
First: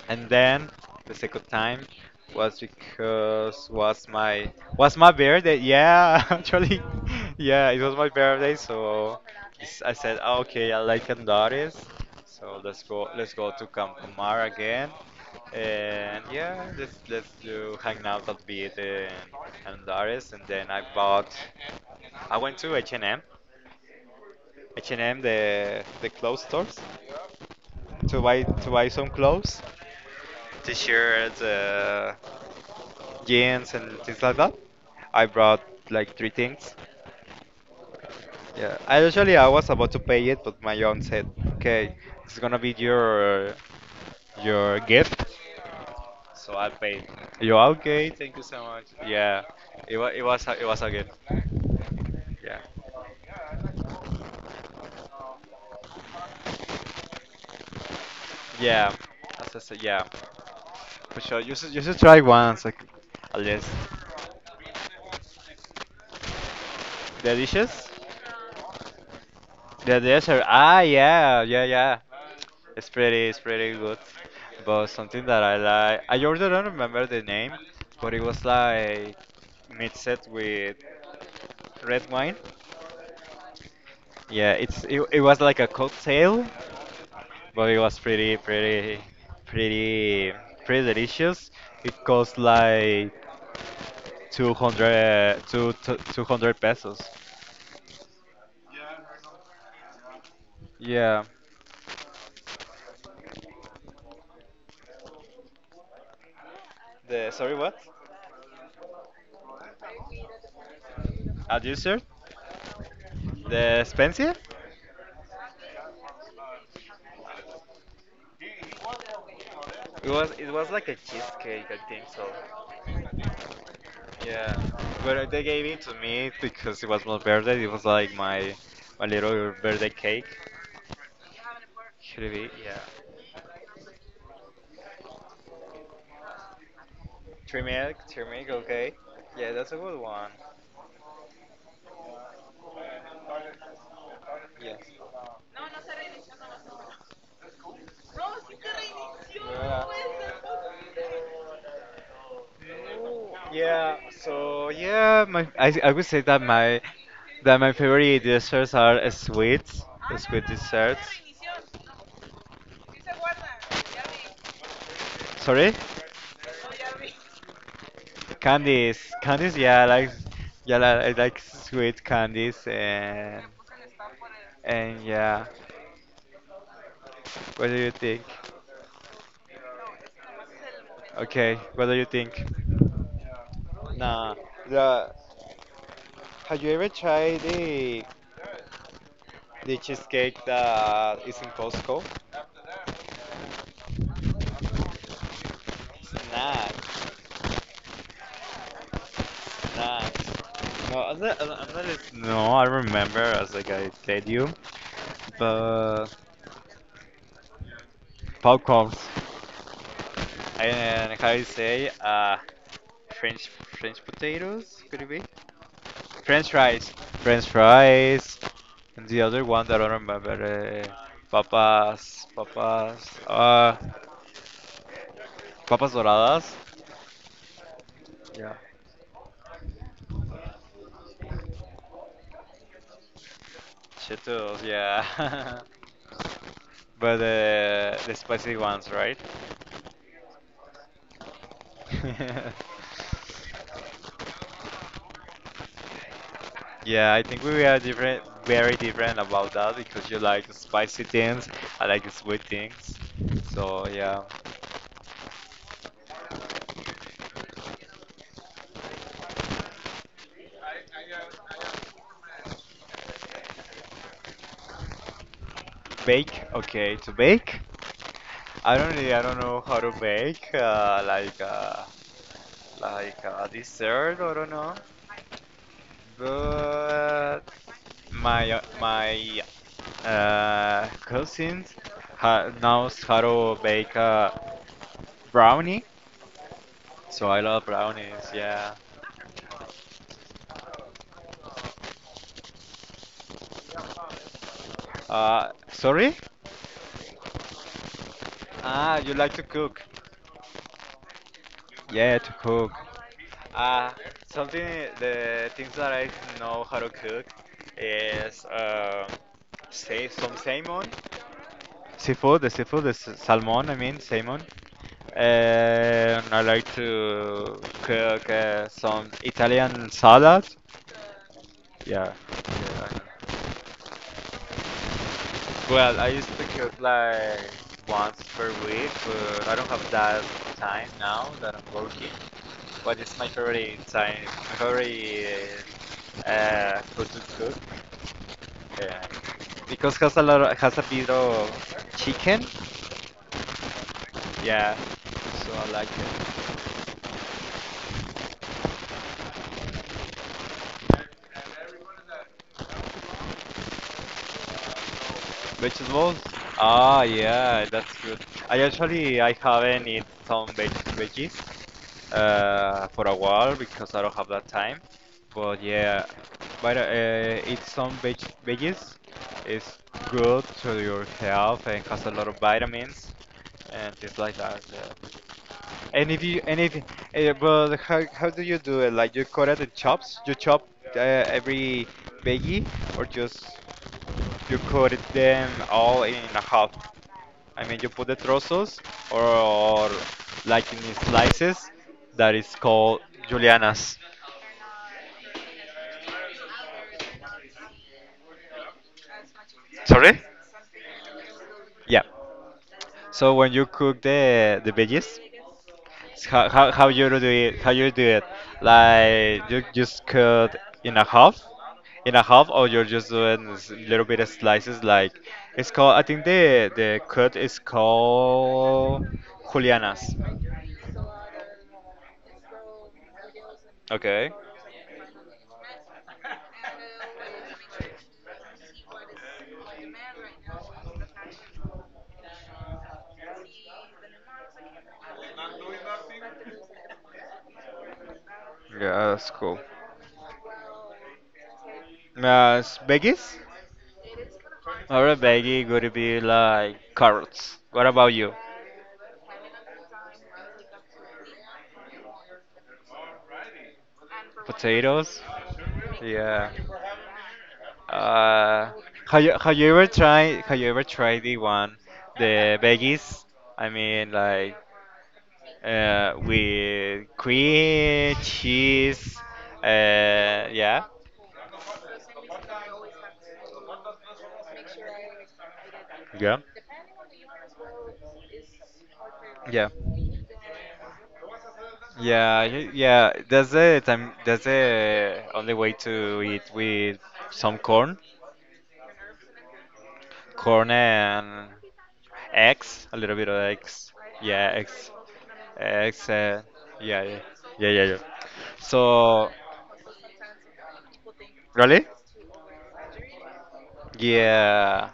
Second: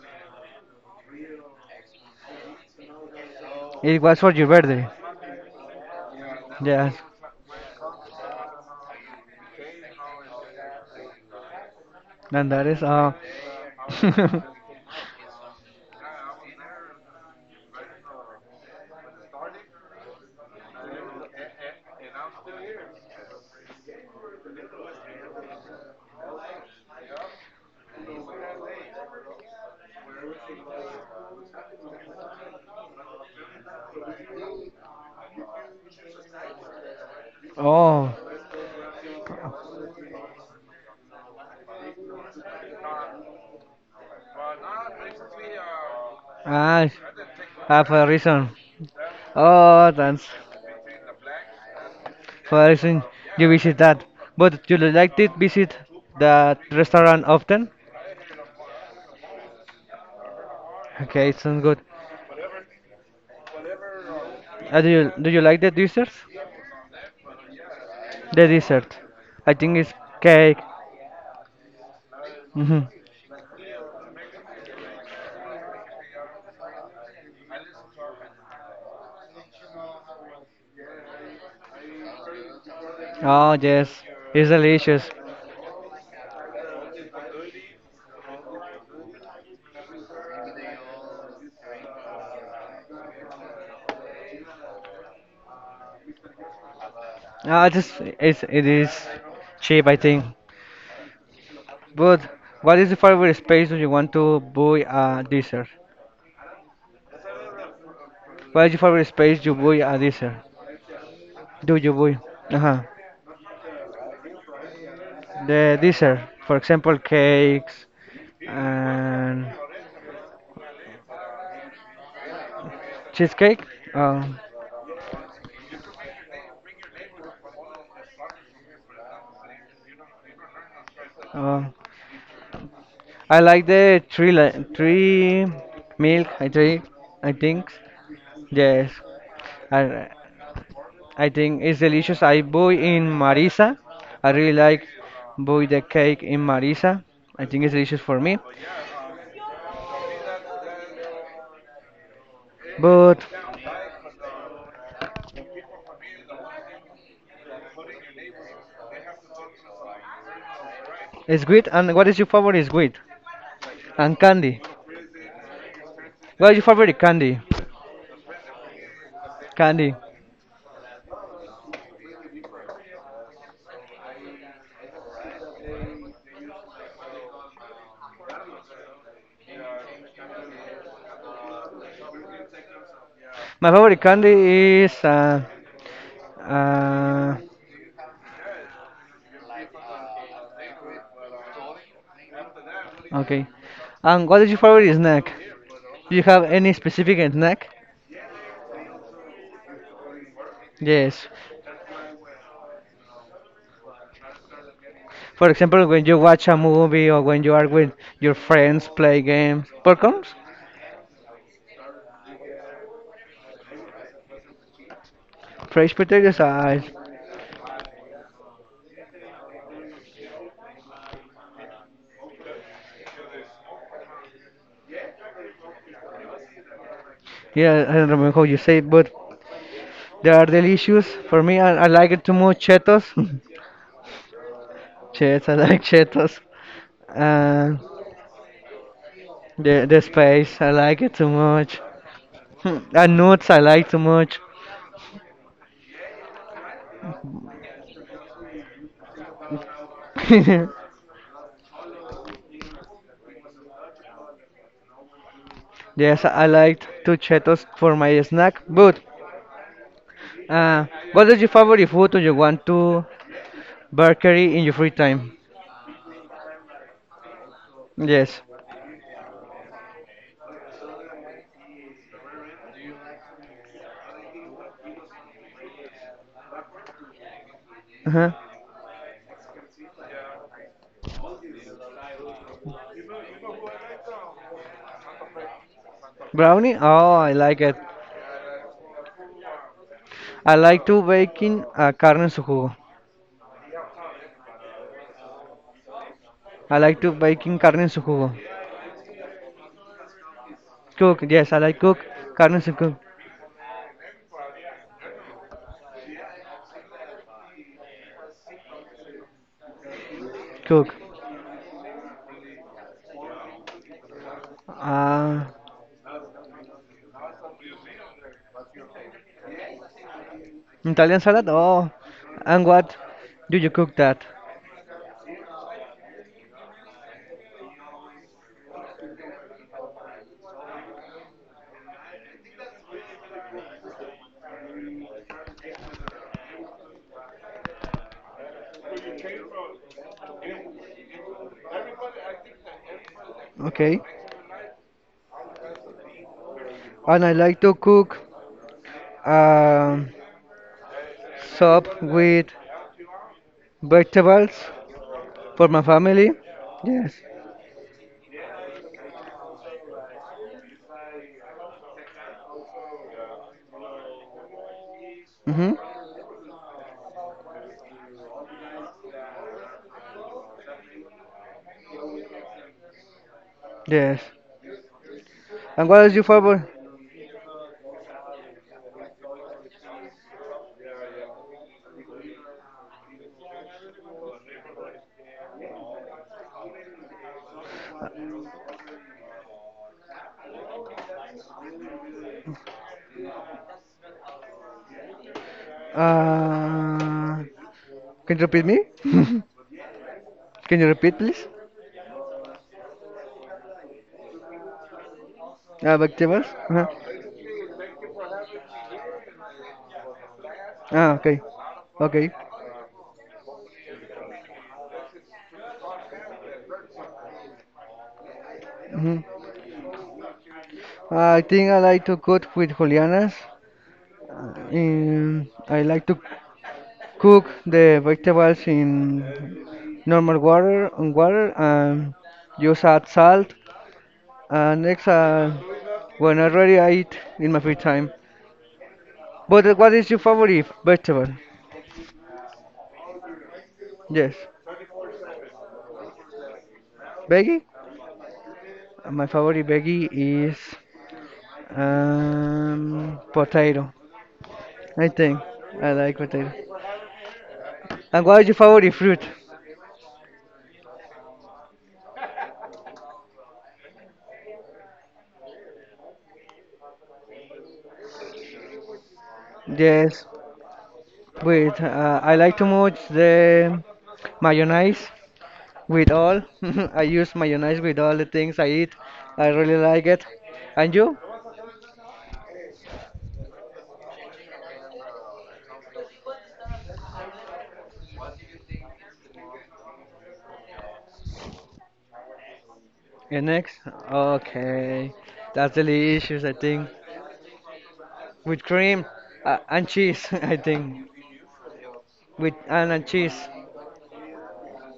Speaker 2: and then the second time was because
Speaker 1: It was for your birthday.
Speaker 2: was my birthday. Yeah, actually,
Speaker 1: Yes.
Speaker 2: yeah, it was my birthday. So I said, "Oh, okay, I like Andares,
Speaker 1: And
Speaker 2: so
Speaker 1: that is,
Speaker 2: let's go to Campomar again, and yeah, let's do hang out a bit in Andares, and then I went to H and M the clothes stores to buy some clothes, t-shirts. Jeans and things like that. I brought like three things.
Speaker 1: oh,
Speaker 2: Yeah, I was about to pay it, but my aunt said, "Okay, it's gonna be your gift." So I
Speaker 1: I
Speaker 2: paid. You
Speaker 1: have a
Speaker 2: okay? Thank you
Speaker 1: reason.
Speaker 2: so much. Yeah,
Speaker 1: Oh, thanks
Speaker 2: it was a gift. Yeah,
Speaker 1: for reason you visit that. But you like to visit that restaurant often?
Speaker 2: yeah. As I said, yeah, for
Speaker 1: Okay,
Speaker 2: sure.
Speaker 1: sounds good.
Speaker 2: You should try once, like, at least.
Speaker 1: Do you like the desserts?
Speaker 2: The dishes,
Speaker 1: The dessert. I think it's
Speaker 2: the dessert.
Speaker 1: cake.
Speaker 2: Ah, yeah, yeah, yeah.
Speaker 1: Hmm.
Speaker 2: It's pretty good. But something that I like, I already don't remember the name, but it was like mixed with red wine.
Speaker 1: Oh yes, it's
Speaker 2: Yeah,
Speaker 1: delicious.
Speaker 2: it was like a cocktail, but it was pretty, pretty delicious. It cost like 200, 200 pesos.
Speaker 1: Just it is cheap, I think.
Speaker 2: Yeah.
Speaker 1: But what is the favorite space do you want to buy a dessert?
Speaker 2: The sorry, what?
Speaker 1: What is your favorite space you buy a dessert?
Speaker 2: A
Speaker 1: Do you
Speaker 2: dessert?
Speaker 1: buy? Uh-huh.
Speaker 2: The expensive?
Speaker 1: The dessert, for example, cakes and
Speaker 2: It was like a cheesecake, I think so.
Speaker 1: cheesecake. Um,
Speaker 2: Yeah, but they gave it to me because it was my birthday. It was like my little birthday cake.
Speaker 1: uh,
Speaker 2: Should it be? Yeah.
Speaker 1: I like the three milk. I think.
Speaker 2: Turmeric, turmeric,
Speaker 1: Yes,
Speaker 2: okay. Yeah, that's a good
Speaker 1: I
Speaker 2: one.
Speaker 1: I think it's delicious. I buy in Marisa. I really
Speaker 2: Yes.
Speaker 1: like buy the cake in Marisa. I think it's delicious for me.
Speaker 2: Yeah.
Speaker 1: But
Speaker 2: Yeah. So yeah, my I would say that my that my favorite desserts are sweets, sweet desserts.
Speaker 1: it's good. And what is your favorite sweet? And candy.
Speaker 2: Sorry.
Speaker 1: What is your favorite candy?
Speaker 2: Candies, candies, yeah, I
Speaker 1: Candy.
Speaker 2: like, yeah, I like sweet candies and yeah. What do you think? Okay, what do you think?
Speaker 1: My favorite
Speaker 2: Nah.
Speaker 1: candy is
Speaker 2: The, have you ever
Speaker 1: uh,
Speaker 2: tried the cheesecake that is in Costco?
Speaker 1: okay. And what is your favorite snack?
Speaker 2: It's
Speaker 1: Do you have any
Speaker 2: nice,
Speaker 1: specific snack?
Speaker 2: nice. No,
Speaker 1: Yes.
Speaker 2: I'm not as- no, I remember, as like I said you,
Speaker 1: For example, when
Speaker 2: but
Speaker 1: you watch a movie or when you are with your friends
Speaker 2: popcorns.
Speaker 1: play games. Popcorns?
Speaker 2: And how you say? French potatoes, could it be?
Speaker 1: Fresh potatoes?
Speaker 2: French fries. French fries. And the other one that I don't remember, papas, papas, papas doradas.
Speaker 1: Yeah, I don't remember how
Speaker 2: Yeah.
Speaker 1: you say it, but they are delicious. For me, I like it too much. Cheetos.
Speaker 2: Cheetos, yeah.
Speaker 1: Cheetos, I like Cheetos.
Speaker 2: But
Speaker 1: And
Speaker 2: the spicy ones, right?
Speaker 1: the space, I like it too much. Hmm, and nuts, I like too much.
Speaker 2: Yeah, I think we are different, very different about that because you like spicy things, I like sweet things. So yeah,
Speaker 1: Yes, I like two Cheetos for my snack. But uh, what is your favorite food do you want to bakery in your free time?
Speaker 2: bake, okay, to bake.
Speaker 1: Yes.
Speaker 2: I don't know how to bake like a dessert. I don't know, but
Speaker 1: Uh-huh.
Speaker 2: my cousins ha knows how to bake brownie,
Speaker 1: Brownie? Oh,
Speaker 2: so
Speaker 1: I
Speaker 2: I
Speaker 1: like
Speaker 2: love
Speaker 1: it.
Speaker 2: brownies. Yeah.
Speaker 1: I like to baking carne en su jugo.
Speaker 2: Sorry?
Speaker 1: I like to baking carne en su jugo.
Speaker 2: Ah, you like to cook?
Speaker 1: Cook. Yes, I like cook
Speaker 2: Yeah, to
Speaker 1: carne en
Speaker 2: cook.
Speaker 1: su jugo.
Speaker 2: Ah, something the things that I know how to cook is say some salmon.
Speaker 1: Cook.
Speaker 2: Seafood, the salmon, I mean, salmon.
Speaker 1: Uh,
Speaker 2: And I like to cook some Italian salad.
Speaker 1: Italian salad? Oh,
Speaker 2: Yeah.
Speaker 1: and what
Speaker 2: Yeah.
Speaker 1: do you cook that?
Speaker 2: Well, I used to cook like once per week, but I don't have that time now that I'm working. But it's my favorite time, my favorite food to cook. Yeah, because has a lot of, has a bit of chicken.
Speaker 1: Okay.
Speaker 2: Yeah. So I like it.
Speaker 1: And I like to cook um, soup with vegetables for my
Speaker 2: Vegetables?
Speaker 1: family.
Speaker 2: Ah,
Speaker 1: Yes.
Speaker 2: yeah, that's good. I haven't eaten some veggies for a while because I don't have that time. But
Speaker 1: Mm-hmm.
Speaker 2: yeah, but eat some veggies is good to your health and has a lot of vitamins and things
Speaker 1: Yes.
Speaker 2: like that. Yeah.
Speaker 1: And what
Speaker 2: And
Speaker 1: is your
Speaker 2: if you and
Speaker 1: favorite?
Speaker 2: if but how do you do it? Like you cut it in chops? You chop every veggie, or just you cut it them all in a half? I mean, you put the trozos, or like in slices, that is called julianas.
Speaker 1: Uh, can you repeat me?
Speaker 2: Sorry?
Speaker 1: Can you repeat, please?
Speaker 2: Yeah. So when you cook the veggies,
Speaker 1: Uh, vegetables. Uh-huh.
Speaker 2: how you do it? How you do it? Like you just cut in a
Speaker 1: Ah,
Speaker 2: half,
Speaker 1: okay.
Speaker 2: in a
Speaker 1: Okay.
Speaker 2: half, or you're just doing little bit of slices. Like, it's called, I think the cut is called
Speaker 1: hmm
Speaker 2: julianas.
Speaker 1: I think I like to cook with julianas.
Speaker 2: Okay.
Speaker 1: In I like to cook the vegetables in normal water on water and just add salt. And when I eat in my free time.
Speaker 2: Yeah, that's cool.
Speaker 1: But what is your favorite vegetable?
Speaker 2: Veggies?
Speaker 1: Yes,
Speaker 2: Our veggie would be like carrots.
Speaker 1: veggie.
Speaker 2: What about you?
Speaker 1: My favorite veggie is potato. I
Speaker 2: Potatoes?
Speaker 1: think I like potato.
Speaker 2: Yeah.
Speaker 1: And what is your
Speaker 2: Uh,
Speaker 1: favorite fruit?
Speaker 2: have you ever tried the one, the veggies? I mean like with cream, cheese,
Speaker 1: Yes,
Speaker 2: yeah.
Speaker 1: with I like too much the mayonnaise with
Speaker 2: Yeah.
Speaker 1: all. I use mayonnaise with all the things I eat. I
Speaker 2: Yeah.
Speaker 1: really like it. And you?
Speaker 2: Yeah, yeah, that's the only way to eat with some corn. Corn and eggs, a little bit of
Speaker 1: And next?
Speaker 2: eggs. Yeah, eggs.
Speaker 1: Okay, that's the
Speaker 2: Eggs.
Speaker 1: delicious, I think.
Speaker 2: Yeah, yeah, yeah, yeah, yeah.
Speaker 1: With cream,
Speaker 2: So,
Speaker 1: and cheese, I think.
Speaker 2: really?
Speaker 1: With and cheese.
Speaker 2: Yeah,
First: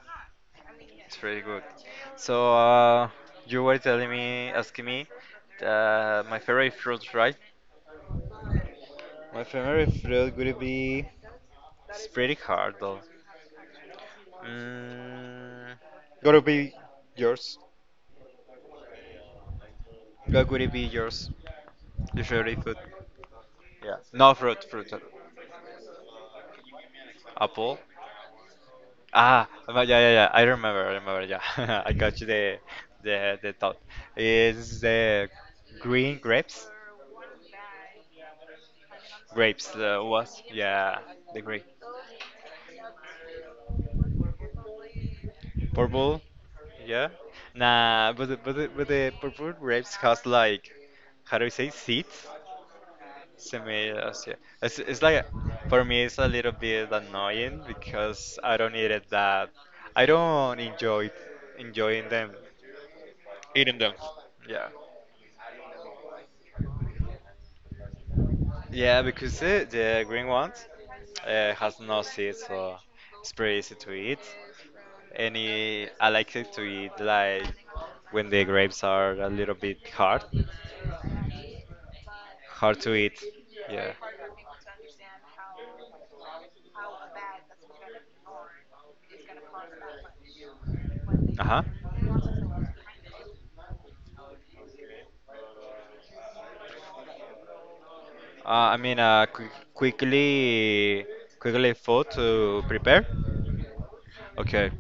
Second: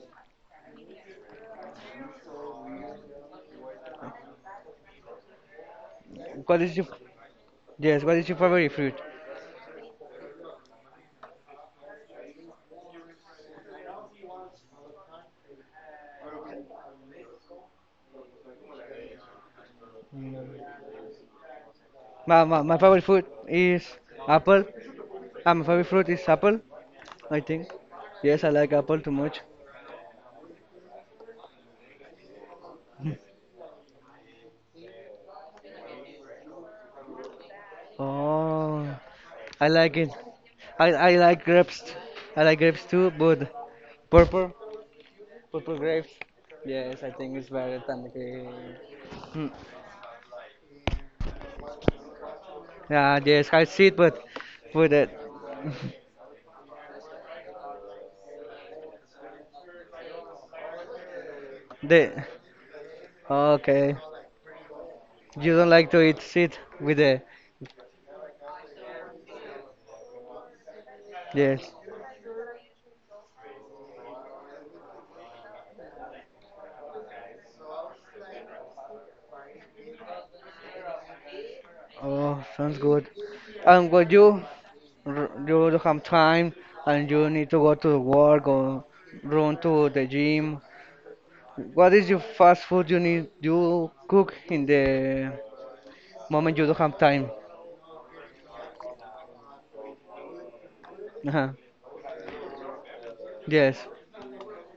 Speaker 2: it's pretty good. So, you were telling me, asking me, my
Speaker 1: What
Speaker 2: favorite
Speaker 1: is your?
Speaker 2: fruits, right?
Speaker 1: Yes? What is your favorite fruit?
Speaker 2: My favorite fruit would be, it's pretty hard though. Mm, gotta be yours. What would it be yours? Your
Speaker 1: My, my,
Speaker 2: favorite
Speaker 1: my
Speaker 2: food?
Speaker 1: favorite food
Speaker 2: Yeah.
Speaker 1: is
Speaker 2: No,
Speaker 1: apple.
Speaker 2: fruit, fruit. Uh,
Speaker 1: My favorite fruit is apple, I think.
Speaker 2: apple.
Speaker 1: Yes, I like apple too much.
Speaker 2: Ah, but yeah, yeah, yeah. I remember, I remember. Yeah, I got you the thought. Is the green grapes?
Speaker 1: Oh, I
Speaker 2: Grapes,
Speaker 1: like it.
Speaker 2: was,
Speaker 1: I,
Speaker 2: yeah,
Speaker 1: I
Speaker 2: the
Speaker 1: like
Speaker 2: green.
Speaker 1: grapes. I like grapes too, but purple purple grapes.
Speaker 2: Purple,
Speaker 1: Yes,
Speaker 2: yeah.
Speaker 1: I think it's better than the
Speaker 2: Nah, but
Speaker 1: green.
Speaker 2: but the
Speaker 1: Hmm.
Speaker 2: purple grapes has like, how do you say, seeds?
Speaker 1: Yeah, yes, I see it,
Speaker 2: Semillas, yeah.
Speaker 1: but
Speaker 2: It's like, for me it's a little bit annoying because I don't enjoy enjoying
Speaker 1: the
Speaker 2: them. Eating them.
Speaker 1: okay.
Speaker 2: Yeah.
Speaker 1: You don't like to eat seed with the,
Speaker 2: Yeah, because the green ones
Speaker 1: yes.
Speaker 2: has no seeds, so it's pretty easy to eat. Any, I like it to eat like when the grapes are a little bit hard,
Speaker 1: Oh,
Speaker 2: hard
Speaker 1: sounds
Speaker 2: to
Speaker 1: good.
Speaker 2: eat. Yeah.
Speaker 1: And when you you don't have time and you need to go to work or run to the gym,
Speaker 2: Uh
Speaker 1: what is your
Speaker 2: huh.
Speaker 1: fast food you cook in the moment you don't have time?
Speaker 2: I mean, qu quickly,
Speaker 1: Uh-huh.
Speaker 2: quickly food to prepare.
Speaker 1: Yes,
Speaker 2: Okay.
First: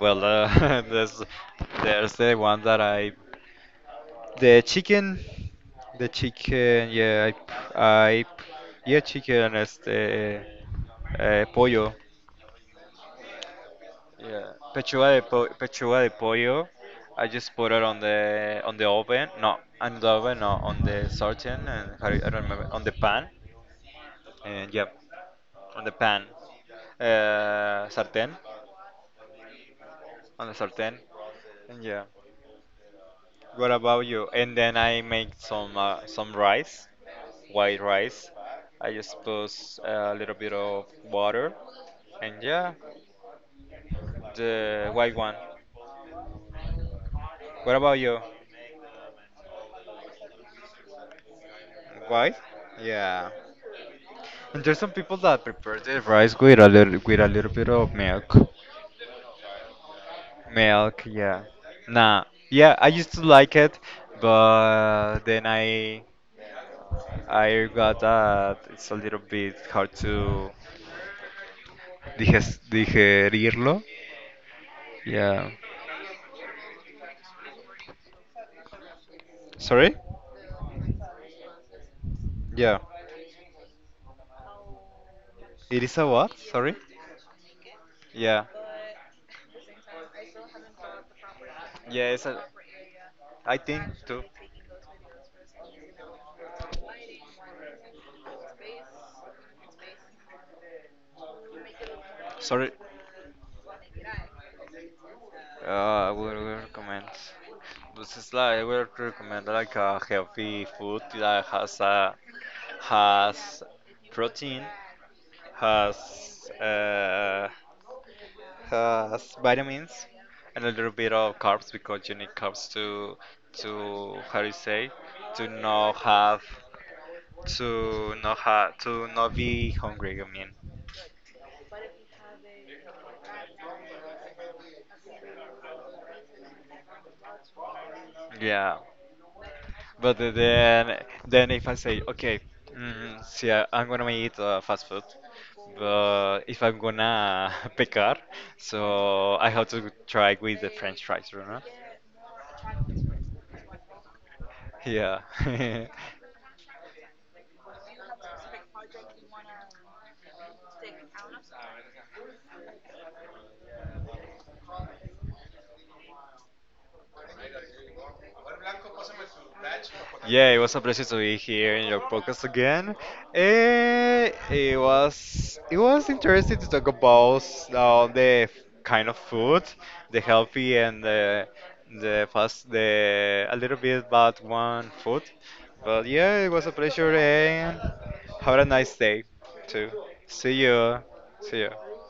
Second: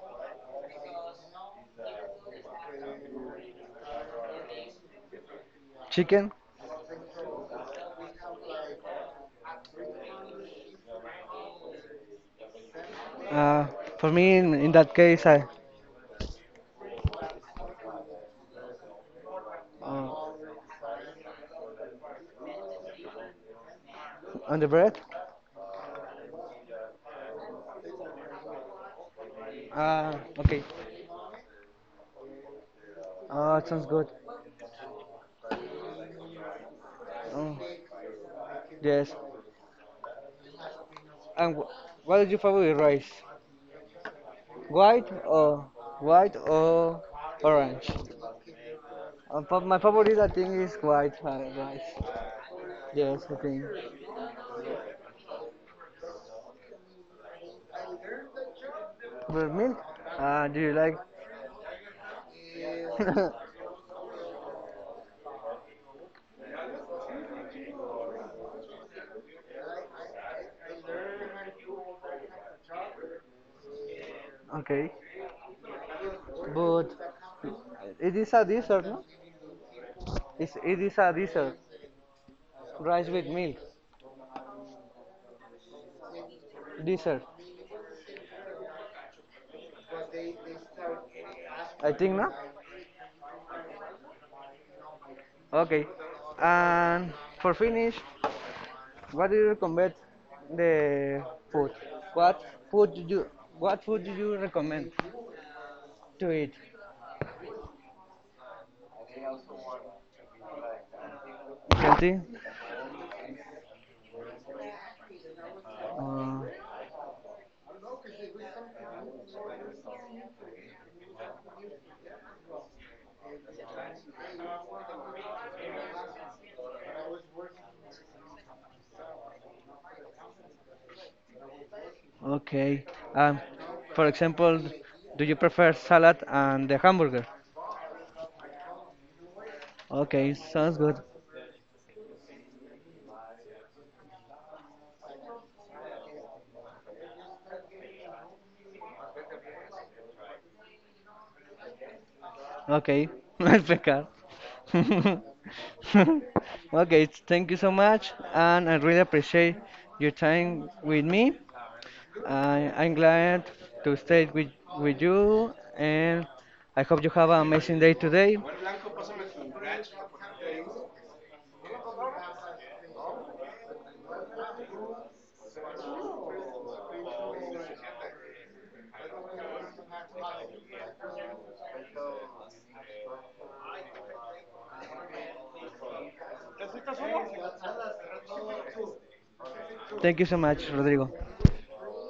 Speaker 2: Well, there's the one the chicken, the
Speaker 1: chicken.
Speaker 2: chicken. Yeah, I yeah, chicken. Este, pollo.
Speaker 1: Uh, for me,
Speaker 2: Yeah,
Speaker 1: in that case, I
Speaker 2: pechuga de pollo. I just put it on the oven. No, on the oven.
Speaker 1: uh,
Speaker 2: No, on the sartén. And how do you- I don't remember, on the pan.
Speaker 1: on the
Speaker 2: And yeah.
Speaker 1: bread.
Speaker 2: On the pan, sartén,
Speaker 1: Ah,
Speaker 2: on the
Speaker 1: okay.
Speaker 2: sartén. And yeah,
Speaker 1: Ah,
Speaker 2: what
Speaker 1: sounds
Speaker 2: about
Speaker 1: good.
Speaker 2: you? And then I make some rice,
Speaker 1: Oh,
Speaker 2: white rice. I
Speaker 1: yes.
Speaker 2: just put a little bit of water,
Speaker 1: And what is your
Speaker 2: and
Speaker 1: favorite
Speaker 2: yeah,
Speaker 1: rice?
Speaker 2: the
Speaker 1: White
Speaker 2: white one.
Speaker 1: or white or
Speaker 2: What
Speaker 1: orange?
Speaker 2: about you?
Speaker 1: My favorite, I think, is white rice.
Speaker 2: White?
Speaker 1: Yes,
Speaker 2: Yeah.
Speaker 1: I think.
Speaker 2: And there's some people that prepare the rice with a little bit of milk.
Speaker 1: But milk? Do you like?
Speaker 2: Milk, yeah. Nah, yeah, I used to like it, but then I got that it's a little bit hard to digerirlo.
Speaker 1: Okay.
Speaker 2: Yeah.
Speaker 1: But it is a dessert, no?
Speaker 2: Sorry?
Speaker 1: It is a dessert.
Speaker 2: Yeah.
Speaker 1: Rice with milk.
Speaker 2: It is a what? Sorry?
Speaker 1: Dessert.
Speaker 2: Yeah.
Speaker 1: I
Speaker 2: Yeah,
Speaker 1: think,
Speaker 2: it's
Speaker 1: no?
Speaker 2: a, I think too.
Speaker 1: Okay. And for finish, what do you recommend the food? What
Speaker 2: Sorry.
Speaker 1: food do you recommend
Speaker 2: I
Speaker 1: to
Speaker 2: would
Speaker 1: eat?
Speaker 2: recommend. This is like, I would recommend like a healthy food that
Speaker 1: Healthy?
Speaker 2: has protein,
Speaker 1: Uh,
Speaker 2: has uh, has vitamins, and a little bit of carbs because you need carbs to, how do you say, to not have, to not be hungry. I mean,
Speaker 1: okay. Um, for example, do you prefer salad and the hamburger?
Speaker 2: yeah. But
Speaker 1: Okay, sounds good.
Speaker 2: then if I say, okay, mm, see, I'm gonna eat fast food, but if I'm gonna pecar, so I have to try with the French fries, you know?
Speaker 1: Okay, let's pick up.
Speaker 2: Yeah.
Speaker 1: Okay, thank you so much, and I really appreciate your time with me. I'm glad to stay with you, and I hope you have an amazing day today.
Speaker 2: Yeah, it was a pleasure to be here in your podcast again. Eh, it was interesting to talk about uh, the f- kind of food, the healthy and the fast, the a little bit bad one food. But yeah, it was a pleasure and have a nice day too.
Speaker 1: Thank you so
Speaker 2: See
Speaker 1: much,
Speaker 2: you.
Speaker 1: Rodrigo.
Speaker 2: See you.